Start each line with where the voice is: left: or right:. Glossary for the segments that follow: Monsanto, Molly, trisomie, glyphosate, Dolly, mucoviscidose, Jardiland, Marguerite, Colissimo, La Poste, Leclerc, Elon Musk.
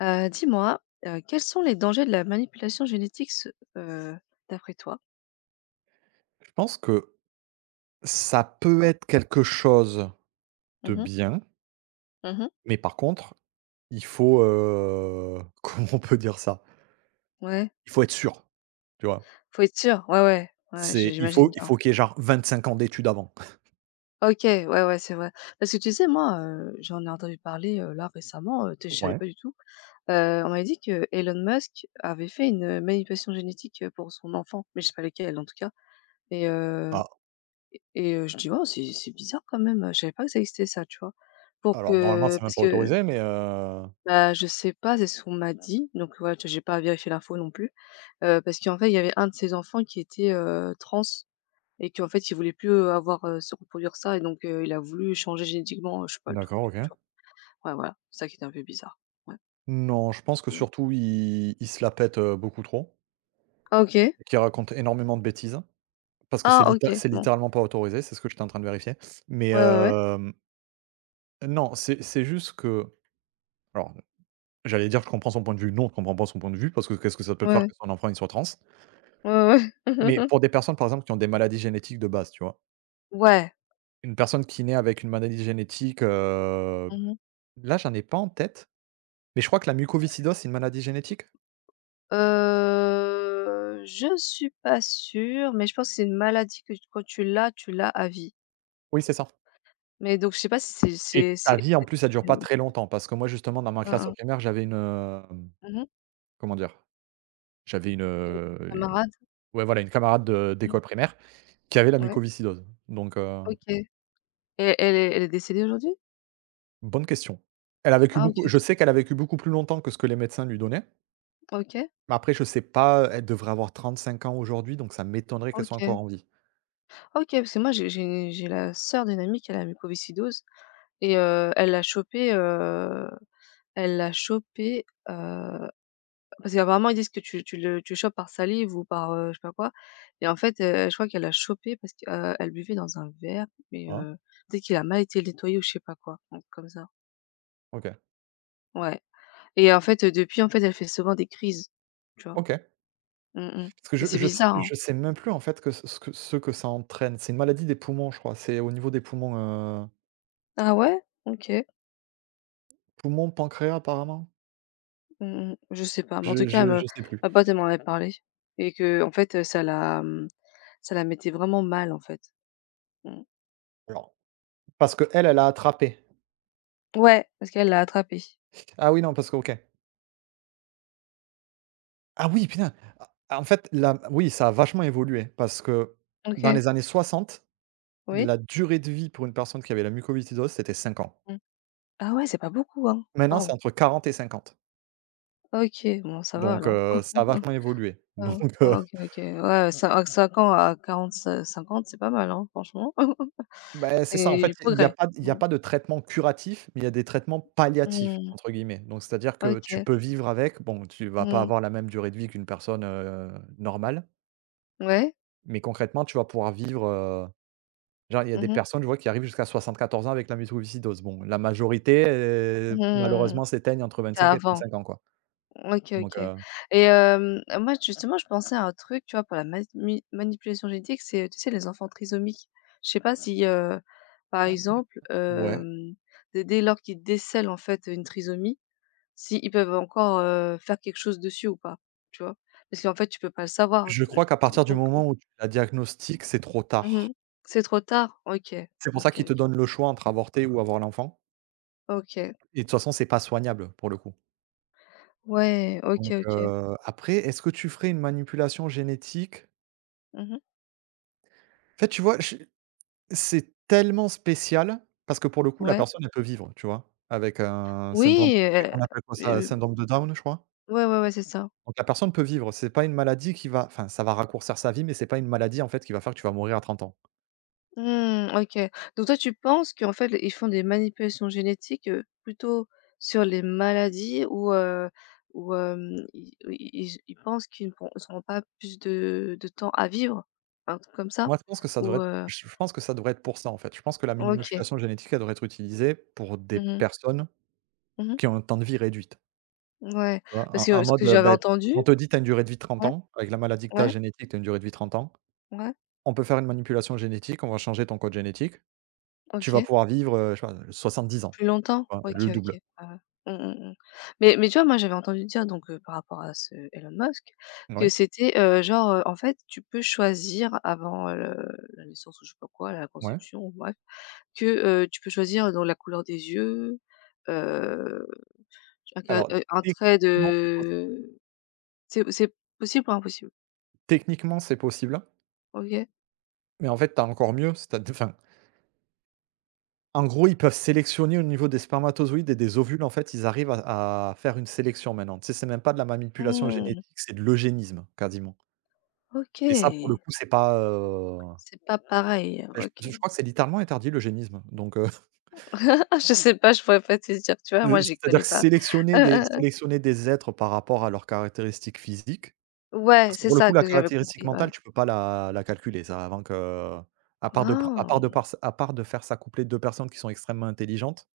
left: Dis-moi, quels sont les dangers de la manipulation génétique se heu, d'après toi?
right: Je pense que ça peut être quelque chose
left: Mmh
right: de
left: mh.
right: bien,
left: Mmh.
right: mais par contre, il faut, comment on peut dire ça?
left: Ouais,
right: Il faut être sûr, tu vois?
left: faut être sûr. Ouais, ouais, ouais, j
right: C'est
left: j'imagine
right: il
left: bien.
right: faut qu'il y ait genre 25 ans d'études avant.
left: OK, ouais, ouais, c'est vrai. Parce que tu sais, moi, j'en ai entendu parler, là récemment, tu je savais
right: Ouais.
left: pas du tout. On m'a dit que Elon Musk avait fait une manipulation génétique, pour son enfant, mais je sais pas lequel en tout cas. et heu
right: Ah,
left: et et heu, je dis: «Oh, c'est bizarre quand même, je savais pas que ça existait ça», tu vois? Pour
right: alors normalement,
left: que
right: c'est même
left: parce
right: pas
left: que
right: autorisé, mais
left: Bah, je sais pas, c'est ce qu'on m'a dit, donc ouais, j'ai pas vérifié l'info non plus, parce qu'en fait, il y avait un de ses enfants qui était, trans et qu'en fait, il voulait plus, avoir, se reproduire ça et donc il a voulu changer génétiquement, je sais pas le truc,
right: d'accord, OK.
left: tu vois? Ouais, voilà, c'est ça qui était un peu bizarre. Ouais,
right: Non, je pense que
left: mmh.
right: surtout, il ils se la pètent, beaucoup trop
left: Ah, OK.
right: et qu'ils racontent énormément de bêtises parce que
left: Ah, OK,
right: c'est
left: bon.
right: littéralement pas autorisé, c'est ce que j'étais en train de vérifier, mais
left: Ouais, ouais, ouais.
right: non, c'est juste que alors j'allais dire: «Je comprends son point de vue». Non, je comprends pas son point de vue parce que qu'est-ce que ça peut faire
left: Ouais,
right: que son enfant il soit trans?
left: ouais. Ouais,
right: Mais
left: ouais.
right: pour des personnes, par exemple, qui ont des maladies génétiques de base, tu vois?
left: Ouais.
right: Une personne qui naît avec une maladie génétique,
left: Mmh mh.
right: là, j'en ai pas en tête, mais je crois que la mucoviscidose, c'est une maladie génétique?
left: Je suis pas sûre, mais je pense que c'est une maladie que quand tu l'as à vie.
right: Oui, c'est ça,
left: Mais donc je sais pas si
right: et
left: c'est
right: ta vie, en plus, ça dure pas très longtemps parce que moi, justement, dans ma
left: Mmh
right: classe au
left: mh.
right: primaire, j'avais une,
left: Mmh mh.
right: comment dire? J'avais une,
left: Une
right: u
left: camarade.
right: ouais, voilà, une camarade de
left: Mmh.
right: d'école primaire qui avait la
left: Ouais,
right: mucoviscidose, donc.
left: OK. Et elle est décédée aujourd'hui?
right: Bonne question. Elle a vécu
left: Ah, OK,
right: beaucoup
left: OK.
right: je sais qu'elle a vécu beaucoup plus longtemps que ce que les médecins lui donnaient,
left: OK,
right: mais après je sais pas, elle devrait avoir 35 ans aujourd'hui, donc ça m'étonnerait qu'elle soit encore
left: OK.
right: en vie.
left: OK, parce que moi j'ai la sœur d'une amie qui a la mucoviscidose et elle l'a chopée, elle l'a chopée, heu, parce qu'apparemment ils disent que tu le chopes par salive ou par, je sais pas quoi et en fait, je crois qu'elle l'a chopée parce que, elle buvait dans un verre, mais
right: Ah,
left: peut-être qu'il a mal été nettoyé ou je sais pas quoi, un truc comme ça.
right: OK.
left: Ouais et en fait, depuis, en fait, elle fait souvent des crises, tu vois?
right: OK.
left: Mmh mh.
right: Parce que
left: Mais
right: je
left: c'est
right: je sais
left: bizarre, hein?
right: je sais même plus en fait que ce que ça entraîne. C'est une maladie des poumons, je crois. C'est au niveau des poumons, heu,
left: Ah ouais? OK.
right: poumons, pancréas apparemment?
left: Mmh mh. Je sais pas, mais en tout
right: Je
left: cas, elle
right: je
left: me
right: je sais plus.
left: ma pote, elle m'en avait parlé et qu'en fait, ça la, ça la mettait vraiment mal, en fait. Mmh.
right: Alors, parce que elle a attrapé.
left: Ouais, parce qu'elle l'a attrapé.
right: Ah oui, non, parce que OK. Ah oui, putain! A en fait, la oui, ça a vachement évolué parce que dans
left: OK,
right: les années 60,
left: oui.
right: la durée de vie pour une personne qui avait la mucoviscidose, c'était 5 ans.
left: Mmh. Ah ouais, c'est pas beaucoup, hein?
right: Maintenant, c'est
left: Waouh!
right: entre 40 et 50.
left: OK, bon ça va
right: Donc,
left: alors.
right: ça a vachement évolué.
left: Ah
right: Donc,
left: ouais.
right: heu,
left: Ouais, OK, OK. Ouais, cin à 5 ans à 40-50, c'est pas mal, hein, franchement.
right: bah, c'est ça,
left: Il
right: en
left: y a
right: fait,
left: du
right: il y a
left: progrès.
right: pas il y a
left: Mmh.
right: pas de traitement curatif, mais il y a des traitements «palliatifs»
left: Mmh.
right: entre guillemets. Donc, c'est-à-dire que tu
left: OK.
right: peux vivre avec. Bon, tu vas pas
left: Mmh.
right: avoir la même durée de vie qu'une personne, normale,
left: Ouais.
right: mais concrètement, tu vas pouvoir vivre, genre, il y a des
left: Mmh mh.
right: personnes, je vois, qui arrivent jusqu'à 74 ans avec la mucoviscidose. Bon, la majorité,
left: Mmh.
right: malheureusement, s'éteignent entre
left: C'était
right: 25 et
left: avant.
right: 35 ans, quoi.
left: OK,
right: Donc,
left: OK. Et moi, justement, je pensais à un truc, tu vois, pour la manipulation génétique, c'est, tu sais, les enfants trisomiques. Je sais pas si, par exemple,
right: ouais.
left: dès lors qu'ils décèlent, en fait, une trisomie, si ils peuvent encore, faire quelque chose dessus ou pas, tu vois? Parce qu'en fait, tu peux pas le savoir,
right: Je crois
left: j
right: qu'à partir du
left: donc
right: moment où tu la diagnostiques, c'est trop tard.
left: mmh C'est trop tard? OK.
right: C'est pour ça
left: OK,
right: qu'ils
left: OK.
right: te donnent le choix entre avorter ou avoir l'enfant,
left: OK.
right: et de toute façon, c'est pas soignable pour le coup.
left: Ouais, OK,
right: Donc,
left: OK.
right: après, est-ce que tu ferais une manipulation génétique?
left: Mmh.
right: En fait, tu vois, je c'est tellement spécial parce que pour le coup, la
left: Ouais.
right: personne, elle peut vivre, tu vois? Avec un syndrome,
left: Oui,
right: on appelle quoi ça?
left: heu,
right: Syndrome de Down, je crois?
left: ouais, ouais, ouais, c'est ça.
right: Donc la personne peut vivre. C'est pas une maladie qui va, enfin, ça va raccourcir sa vie, mais c'est pas une maladie, en fait, qui va faire que tu vas mourir à 30 ans.
left: Mmh, OK. Donc toi, tu penses qu'en fait, ils font des manipulations génétiques, plutôt sur les maladies ou où, hem, i ils pensent qu'ils ne pourront ils auront pas plus de temps à vivre? Un truc comme ça?
right: Moi, je pense que ça
left: Ou,
right: devrait être
left: heu
right: je pense que ça devrait être pour ça, en fait. Je pense que la mini
left: OK.
right: modulation génétique, elle devrait être utilisée pour des
left: Mmh mh.
right: personnes
left: Mmh.
right: qui ont un temps de vie réduite,
left: Ouais,
right: tu vois?
left: parce
right: En
left: que
right: en
left: ce que
right: mode,
left: j'avais
right: bah,
left: entendu
right: on te dit: «Tu as une durée de vie de 30
left: ouais,
right: ans. Avec la maladie que tu as
left: ouais,
right: génétique, tu as une durée de vie de 30 ans.
left: ouais,
right: On peut faire une manipulation génétique, on va changer ton code génétique. Tu vas
left: OK.
right: pouvoir vivre, je sais pas, 70 ans»,
left: Plus longtemps?
right: tu vois?
left: OK,
right: Le double.
left: OK. Ah ouais. Mmh, mmh, mmh. Mais tu vois, moi, j'avais entendu dire donc, par rapport à ce Elon Musk, que
right: Oui,
left: c'était, en fait, tu peux choisir avant, le la naissance ou je sais pas quoi, la
right: ouais.
left: conception ou bref, que, tu peux choisir dans la couleur des yeux, heu,
right: Alors
left: un trait
right: techniquement, c'est possible.
left: de c'est possible ou impossible?
right: Techniquement, c'est possible,
left: OK.
right: mais en fait, tu as encore mieux, c'est-à-dire, enfin, en gros, ils peuvent sélectionner au niveau des spermatozoïdes et des ovules, en fait, ils arrivent à faire une sélection maintenant. Tu sais, c'est même pas de la manipulation génétique,
left: Mmh,
right: c'est de l'eugénisme quasiment, et ça, pour le
left: OK.
right: coup, c'est pas,
left: C'est pas pareil, hein,
right: bah, je
left: OK.
right: je crois que c'est littéralement interdit, l'eugénisme, donc
left: Je sais pas, je pourrais pas te dire, tu vois? Moi, j'y
right: c'est-à-dire
left: connais
right: que
left: pas.
right: sélectionner des sélectionner des êtres par rapport à leurs caractéristiques physiques,
left: Ouais,
right: parce que
left: c'est
right: pour le coup,
left: ça
right: la
left: que j'avais
right: caractéristique
left: compris, ouais.
right: mentale, tu peux pas la calculer ça avant que, à part de pr à part de
left: Oh!
right: par à part de faire s'accoupler 2 personnes qui sont extrêmement intelligentes.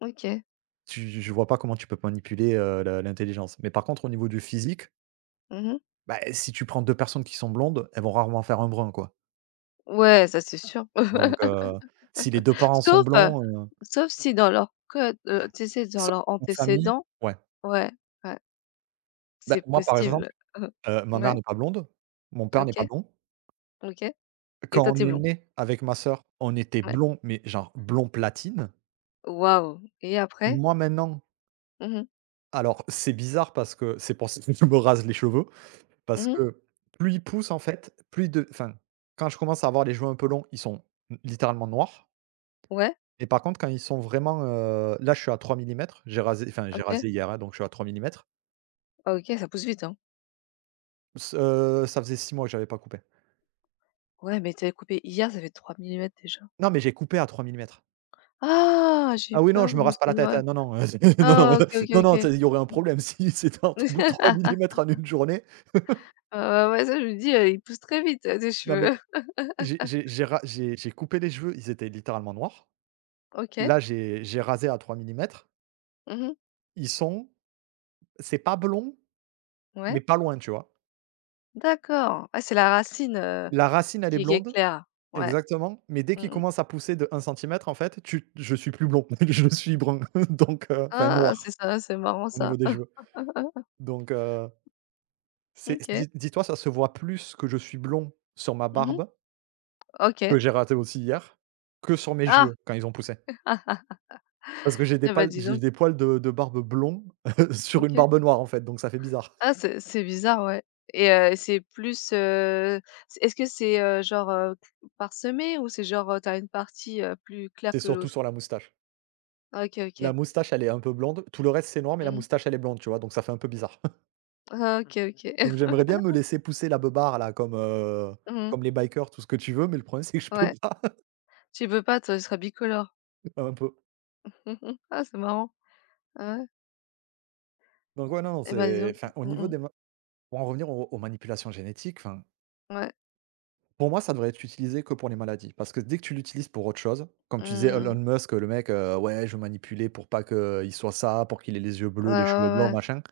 left: OK.
right: Tu je vois pas comment tu peux manipuler, la l'intelligence. Mais par contre, au niveau du physique,
left: Mmh mh.
right: bah, si tu prends 2 personnes qui sont blondes, elles vont rarement faire un brun, quoi.
left: Ouais, ça c'est sûr.
right: Donc, si les 2 parents sont
left: Sauf,
right: blancs,
left: sauf si dans leur code, tu sais, dans
right: sauf
left: leurs
right: en famille,
left: antécédents
right: ouais.
left: ouais, ouais,
right: Bah,
left: c'est
right: moi, par
left: possible.
right: exemple,
left: Heu,
right: ma mère
left: ouais,
right: n'est pas blonde, mon père n'est pas
left: OK,
right: blond.
left: OK et
right: Quand
left: toi
right: on
left: tu es
right: est
left: blond?
right: né avec ma sœur, on était
left: Ouais.
right: blond mais genre blond platine.
left: Waouh et après?
right: Moi, maintenant,
left: Mmh mh.
right: alors c'est bizarre parce que c'est pour ça que je me rase les cheveux.
left: Mmh
right: Parce
left: mh.
right: que plus ils poussent en fait, plus de enfin, quand je commence à avoir les cheveux un peu longs, ils sont littéralement noirs,
left: Ouais,
right: et par contre quand ils sont vraiment, là je suis à 3 mm, j'ai rasé enfin j'ai
left: OK.
right: rasé hier, hein, donc je suis à 3 mm.
left: Ah, OK, ça pousse vite, hein.
right: Ce ça faisait 6 mois que j'avais pas coupé.
left: Ouais, mais tu avais coupé hier, ça fait 3 mm déjà.
right: Non mais j'ai coupé à 3 mm.
left: Ah! J'ai eu
right: Ah oui non,
left: peur,
right: je
left: je
right: me
left: me
right: rase
left: suis
right: pas la
left: dit:
right: tête,
left: «Ouais».
right: hein, non, non, c'est non, non,
left: Ah, OK, OK,
right: non, non, tu
left: OK.
right: il y aurait un problème si c'était un bout de trois
left: Mmh.
right: millimètres en une journée.
left: Heu, ouais, ouais, ça je me dis, ils poussent très vite, tes
right: Non mais
left: cheveux.
right: j'ai ra j'ai coupé les cheveux, ils étaient littéralement noirs.
left: OK.
right: Là j'ai rasé à 3 mm.
left: Mmh.
right: Ils sont c'est pas blond. Mais
left: Ouais.
right: pas loin, tu vois?
left: D'accord. Ah, c'est la racine,
right: La racine, elle est
left: qui est
right: blonde,
left: claire. Ouais.
right: exactement, mais dès qu'il
left: Mmh.
right: commence à pousser de 1 cm, en fait, tu je suis plus blond, je suis brun, donc, enfin
left: Ah, c'est
right: noir
left: ça, c'est marrant
right: au
left: ça.
right: niveau des cheveux. Donc, c'est
left: OK.
right: dis dis-toi, ça se voit plus que je suis blond sur ma
left: Mmh mh.
right: barbe, que
left: OK.
right: j'ai raté aussi hier, que sur mes
left: Ah!
right: cheveux quand ils ont poussé.
left: ah, ah.
right: Parce que j'ai des
left: Eh bah,
right: pales
left: dis
right: j'ai
left: donc.
right: des poils de barbe blond sur une
left: OK.
right: barbe noire en fait, donc ça fait bizarre.
left: Ah, c'est bizarre, ouais et c'est plus, c est-ce que c'est, parsemé ou c'est genre, tu une partie, plus claire
right: C'est
left: que
right: surtout
left: l'autre?
right: sur la moustache.
left: OK,
right: La
left: OK.
right: moustache, elle est un peu blonde, tout le reste, c'est noir, mais la
left: Mmh.
right: moustache, elle est blonde, tu vois? Donc ça fait un peu bizarre.
left: Ah, OK, OK.
right: Donc j'aimerais bien me laisser pousser la beubare là, comme, heu,
left: Mmh.
right: comme les bikers, tout ce que tu veux, mais le problème c'est que je peux
left: Ouais.
right: pas,
left: Tu peux pas toi, tu seras bicolore.
right: un peu.
left: Mmh mh. Ah, c'est marrant. Ah ouais?
right: Donc ouais, non, non,
left: Et ben dis
right: c'est
left: donc.
right: enfin au
left: Mmh
right: niveau
left: mh.
right: des ma pour en revenir aux manipulations génétiques, enfin,
left: Ouais.
right: pour moi, ça devrait être utilisé que pour les maladies. Parce que dès que tu l'utilises pour autre chose, comme tu disais Elon
left: Mmh.
right: Musk, le mec, ouais, je veux manipuler pour pas qu'il soit ça, pour qu'il ait les yeux
left: Ouais,
right: bleus,
left: ouais,
right: les cheveux
left: ouais,
right: blancs,
left: ouais.
right: machin.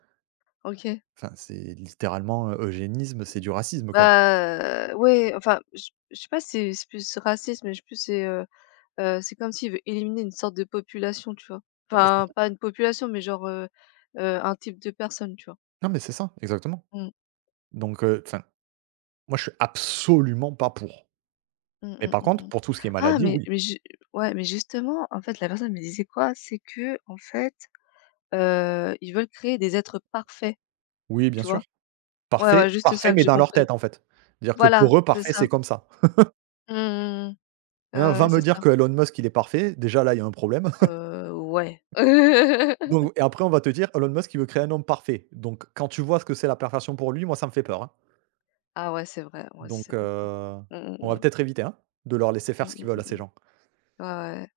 left: OK.
right: Enfin, c'est littéralement, eugénisme, c'est du racisme, quoi.
left: Bah, ouais, enfin, je sais pas si c'est plus raciste, mais je sais plus c'est comme s'il veut éliminer une sorte de population, tu vois?
right: Non, mais c'est
left: Enfin,
right: ça.
left: pas une population, mais genre, un type de personne, tu vois?
right: Non, mais c'est ça, exactement.
left: Mmh.
right: Donc, enfin, moi je suis absolument pas pour.
left: Mmh,
right: Mais
left: mmh,
right: par
left: mmh,
right: contre,
left: mmh.
right: pour tout ce qui est
left: Ah,
right: maladie, oui.
left: mais ju ouais, mais justement, en fait, la personne me disait quoi? C'est qu'en fait, ils veulent créer des êtres parfaits,
right: Oui, bien
left: tu
right: sûr.
left: vois? Ouais,
right: Parfait
left: ouais, juste
right: parfait,
left: ça que
right: mais
left: j'ai
right: dans leur
left: compris.
right: tête, en fait. C'est-à-dire que
left: Voilà,
right: pour eux,
left: c'est
right: parfait, c'est
left: ça.
right: comme ça.
left: Mmh.
right: Hein,
left: Ah
right: va
left: ouais,
right: me
left: c'est
right: dire
left: ça.
right: que Elon Musk, il est parfait, déjà là, il y a un problème.
left: Ouais.
right: Donc et après, on va te dire: «Elon Musk, il veut créer un homme parfait». Donc quand tu vois ce que c'est la perfection pour lui, moi, ça me fait peur, hein.
left: Ah ouais, c'est vrai, moi aussi ça
right: Donc,
left: fait peur. Mmh
right: on
left: mh,
right: va
left: mmh.
right: peut-être éviter, hein, de leur laisser faire
left: Mmh
right: ce
left: mh,
right: qu'ils veulent à
left: mmh
right: ces
left: mmh.
right: gens.
left: Ouais, ouais.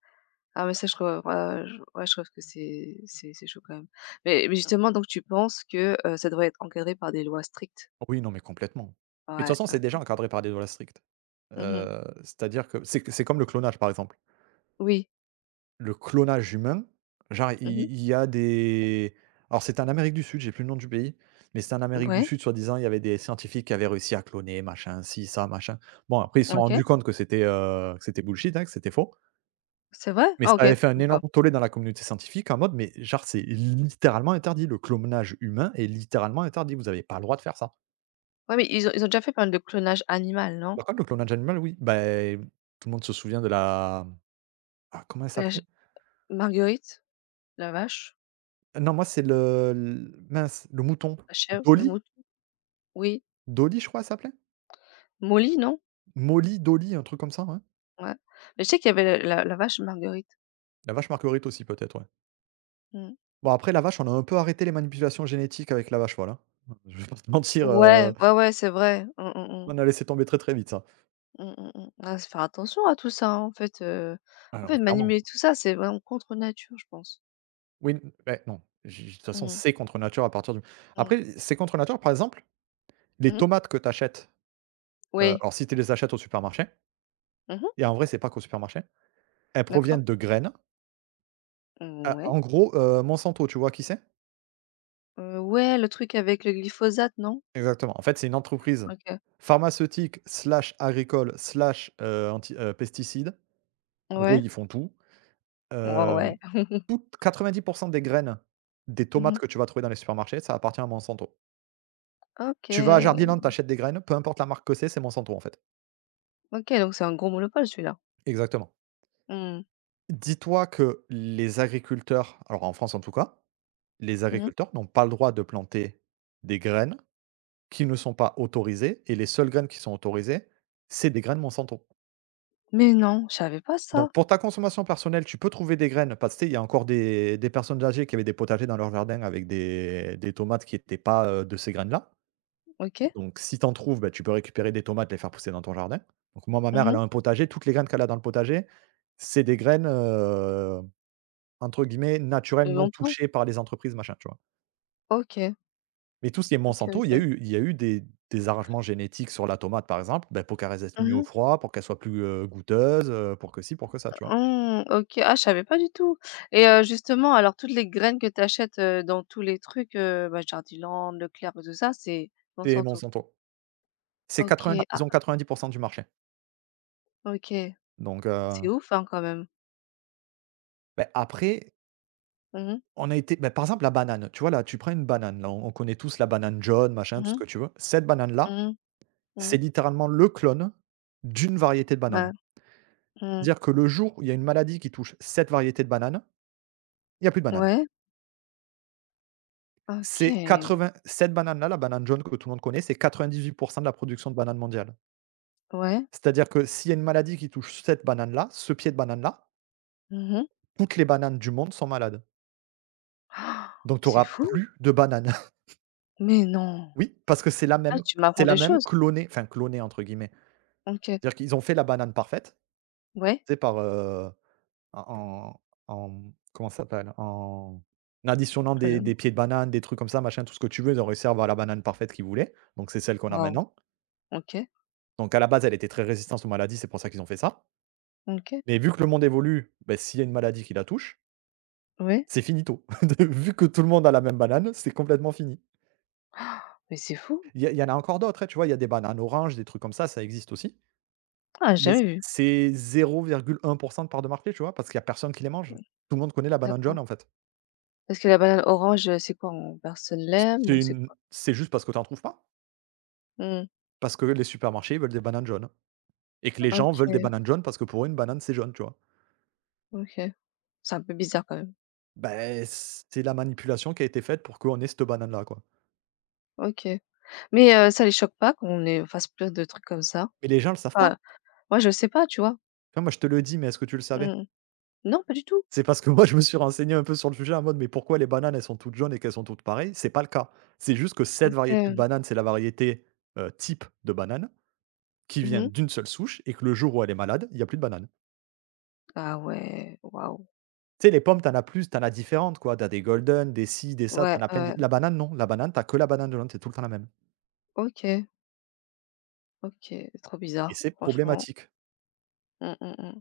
left: Ah mais ça je trouve ouais, ouais, je trouve que c'est chaud quand même. Mais justement donc tu penses que, ça devrait être encadré par des lois strictes?
right: Oui, non, mais complètement. Mais de
left: Ouais,
right: toute façon,
left: ouais.
right: c'est déjà encadré par des lois strictes.
left: Mmh.
right: C'est-à-dire que c'est comme le clonage, par exemple.
left: Oui.
right: Le clonage humain, genre
left: Mmh.
right: il y a des, alors c'était en Amérique du Sud, j'ai plus le nom du pays, mais c'était en Amérique du
left: Ouais,
right: Sud, soi-disant, il y avait des scientifiques qui avaient réussi à cloner machin, ci, ça, machin. Bon après ils se sont
left: OK.
right: rendus compte que c'était bullshit, hein, que c'était faux,
left: C'est vrai?
right: mais
left: Ah
right: ça
left: OK,
right: avait fait un
left: d'accord.
right: énorme tollé dans la communauté scientifique en mode mais genre c'est littéralement interdit, le clonage humain est littéralement interdit, vous avez pas le droit de faire ça.
left: Ouais mais ils ont déjà fait pas mal de clonage animal, non?
right: Par contre le clonage animal, oui, ben tout le monde se souvient de la, ah, comment elle
left: La
right: s'appelait?
left: ch Marguerite, la vache,
right: Non moi c'est le l mince, le mouton.
left: la chèvre, le
right: Dolly?
left: mouton, oui.
right: Dolly, je crois, elle s'appelait?
left: Molly, non?
right: Molly, Dolly, un truc comme ça, ouais.
left: Ouais. Mais je sais qu'il y avait la vache Marguerite.
right: La vache Marguerite aussi peut-être, ouais.
left: Mmh.
right: Bon après la vache, on a un peu arrêté les manipulations génétiques avec la vache, voilà. Je vais pas te mentir,
left: Ouais, ouais, ouais, c'est vrai. Mmh, mmh, mh.
right: on a laissé tomber très, très vite ça.
left: Mmh, mmh, mh. Ah, se faire attention à tout ça, hein, en
right: Alors,
left: fait,
right: clairement.
left: manipuler tout ça, c'est vraiment contre nature, je pense.
right: Oui, n beh, non, j de toute façon,
left: Mmh,
right: c'est contre nature à partir du
left: mmh,
right: après, c'est contre nature, par exemple, les
left: mmh.
right: tomates que tu achètes,
left: Oui.
right: alors si tu les achètes au supermarché,
left: Mmh.
right: et en vrai, c'est pas qu'au supermarché, elles
left: D'accord.
right: proviennent de graines,
left: Ouais.
right: en gros, Monsanto, tu vois qui c'est?
left: Ouais, le truc avec le glyphosate, non?
right: Exactement. En fait, c'est une entreprise
left: OK.
right: pharmaceutique slash agricole slash, anti pesticides. En gros,
left: Ouais.
right: ils font tout.
left: Ouais,
right: Hem,
left: ouais.
right: Toutes 90 des graines des tomates
left: Mmh.
right: que tu vas trouver dans les supermarchés, ça appartient à Monsanto. Tu vas à
left: OK.
right: Jardiland, t'achètes des graines, peu importe la marque que c'est Monsanto, en fait.
left: OK, donc c'est un gros monopole celui-là.
right: Exactement.
left: Mmh.
right: Dis-toi que les agriculteurs, alors en France en tout cas, les
left: Mmh.
right: agriculteurs n'ont pas le droit de planter des graines qui ne sont pas autorisées, et les seules graines qui sont autorisées, c'est des graines Monsanto.
left: Mais non, je savais pas ça.
right: Donc pour ta consommation personnelle, tu peux trouver des graines parce que, tu sais, il y a encore des personnes âgées qui avaient des potagers dans leur jardin avec des tomates qui n'étaient pas, de ces graines-là.
left: OK.
right: Donc si tu en trouves, bah, tu peux récupérer des tomates, les faire pousser dans ton jardin. Donc moi, ma mère, elle
left: Mmh.
right: a un potager, toutes les graines qu'elle a dans le potager, c'est des graines, entre guillemets
left: De
right: «naturelles», non
left: longtemps?
right: touchées par les entreprises, machin, tu vois?
left: OK.
right: Mais tout ce qui est
left: OK,
right: Monsanto, il y a
left: OK.
right: eu il y a eu des arrangements génétiques sur la tomate, par exemple, bah, pour qu'elle résiste mieux au
left: Mmh.
right: froid, pour qu'elle soit plus, goûteuse, pour que ci, pour que ça, tu vois?
left: Mmh, OK. Ah, je savais pas du tout et justement, alors toutes les graines que tu achètes, dans tous les trucs, bah, Jardiland, Leclerc bah, tout ça, c'est
right: C'est
left: Monsanto?
right: Monsanto. C'est 90,
left: OK. Ah,
right: ils ont 90 du marché.
left: OK.
right: Donc
left: C'est ouf, hein, quand même.
right: beh, après,
left: Mmh mh.
right: on a été, beh, par exemple, la banane, tu vois? Là, tu prends une banane, là, on connaît tous la banane jaune, machin, tout ce
left: Mmh
right: que tu veux. Cette banane-là,
left: mh. Mmh mh.
right: c'est littéralement le clone d'une variété de banane.
left: Bah, mmh.
right: C'est-à-dire que le jour où il y a une maladie qui touche cette variété de banane, il y a plus de banane.
left: Ouais.
right: C'est
left: OK.
right: 80, cette banane-là, la banane jaune que tout le monde connaît, c'est 98 de la production de bananes mondiale.
left: Ouais.
right: C'est-à-dire que s'il y a une maladie qui touche cette banane-là, ce pied de banane-là,
left: Mmh mh.
right: toutes les bananes du monde sont malades. Donc tu
left: C'est
right: auras
left: fou!
right: plus de bananes.
left: Mais non?
right: Oui, parce que c'est la
left: Ah,
right: même
left: tu m'apprends
right: c'est la
left: des
right: même
left: choses.
right: clonée, enfin «clonée» entre guillemets.
left: OK.
right: C'est-à-dire qu'ils ont fait la banane parfaite,
left: Ouais.
right: c'est par, en comment ça s'appelle? En additionnant
left: Très
right: des
left: bien.
right: des pieds de banane, des trucs comme ça, machin, tout ce que tu veux, ils ont réussi à avoir la banane parfaite qu'ils voulaient. Donc c'est celle qu'on a
left: Waouh!
right: maintenant.
left: OK.
right: Donc à la base, elle était très résistante aux maladies, c'est pour ça qu'ils ont fait ça.
left: OK.
right: Mais vu que le monde évolue, beh, s'il y a une maladie qui la touche,
left: Ouais.
right: c'est finito. De Vu que tout le monde a la même banane, c'est complètement fini.
left: Mais c'est fou!
right: Il y en a encore d'autres, hein, tu vois? Il y a des bananes oranges, des trucs comme ça existe aussi.
left: Ah, j'ai
right: Mais
left: jamais vu.
right: c'est 0,1% de part de marché, tu vois? Parce qu'il y a personne qui les mange.
left: Mmh,
right: Tout le monde connaît la banane jaune,
left: d'accord.
right: en fait.
left: Parce que la banane orange, c'est quoi? On Personne l'aime ou c'est quoi?
right: C'est juste parce que tu en trouves pas.
left: Mmh.
right: Parce que les supermarchés, ils veulent des bananes jaunes, et que les gens veulent des
left: OK,
right: bananes jaunes parce que pour eux, une banane, c'est jaune, tu vois?
left: OK. C'est un peu bizarre quand même.
right: Ben c'est la manipulation qui a été faite pour qu'on ait cette banane-là, quoi.
left: OK. Mais ça les choque pas qu'on les fasse plein de trucs comme ça?
right: Mais les gens le savent pas.
left: Enfin, moi je sais pas, tu vois?
right: Tu vois, moi, je te le dis, mais est-ce que tu le savais?
left: Mmh. Non, pas du tout?
right: C'est parce que moi, je me suis renseigné un peu sur le sujet en mode: «Mais pourquoi les bananes, elles sont toutes jaunes et qu'elles sont toutes pareilles?» C'est pas le cas. C'est juste que cette variété de
left: OK.
right: banane, c'est la variété, type de banane qui viennent
left: Mmh.
right: d'une seule souche, et que le jour où elle est malade, il y a plus de banane.
left: Ah ouais, waouh.
right: Tu sais, les pommes, t'en as plus, t'en as différentes, quoi. T'as des golden, des ci, des ça,
left: Ouais,
right: t'en as plein.
left: ouais.
right: La banane, non. La banane, t'as que la banane de l'Inde, c'est tout le temps la même.
left: OK, OK. C'est trop
right: Et
left: bizarre,
right: c'est
left: franchement.
right: problématique.
left: Mmh, mmh mh.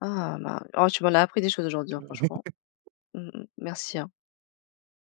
left: Ah bah. Oh, tu m'en as appris des choses aujourd'hui, hein, franchement. Mmh mh. Merci, hein.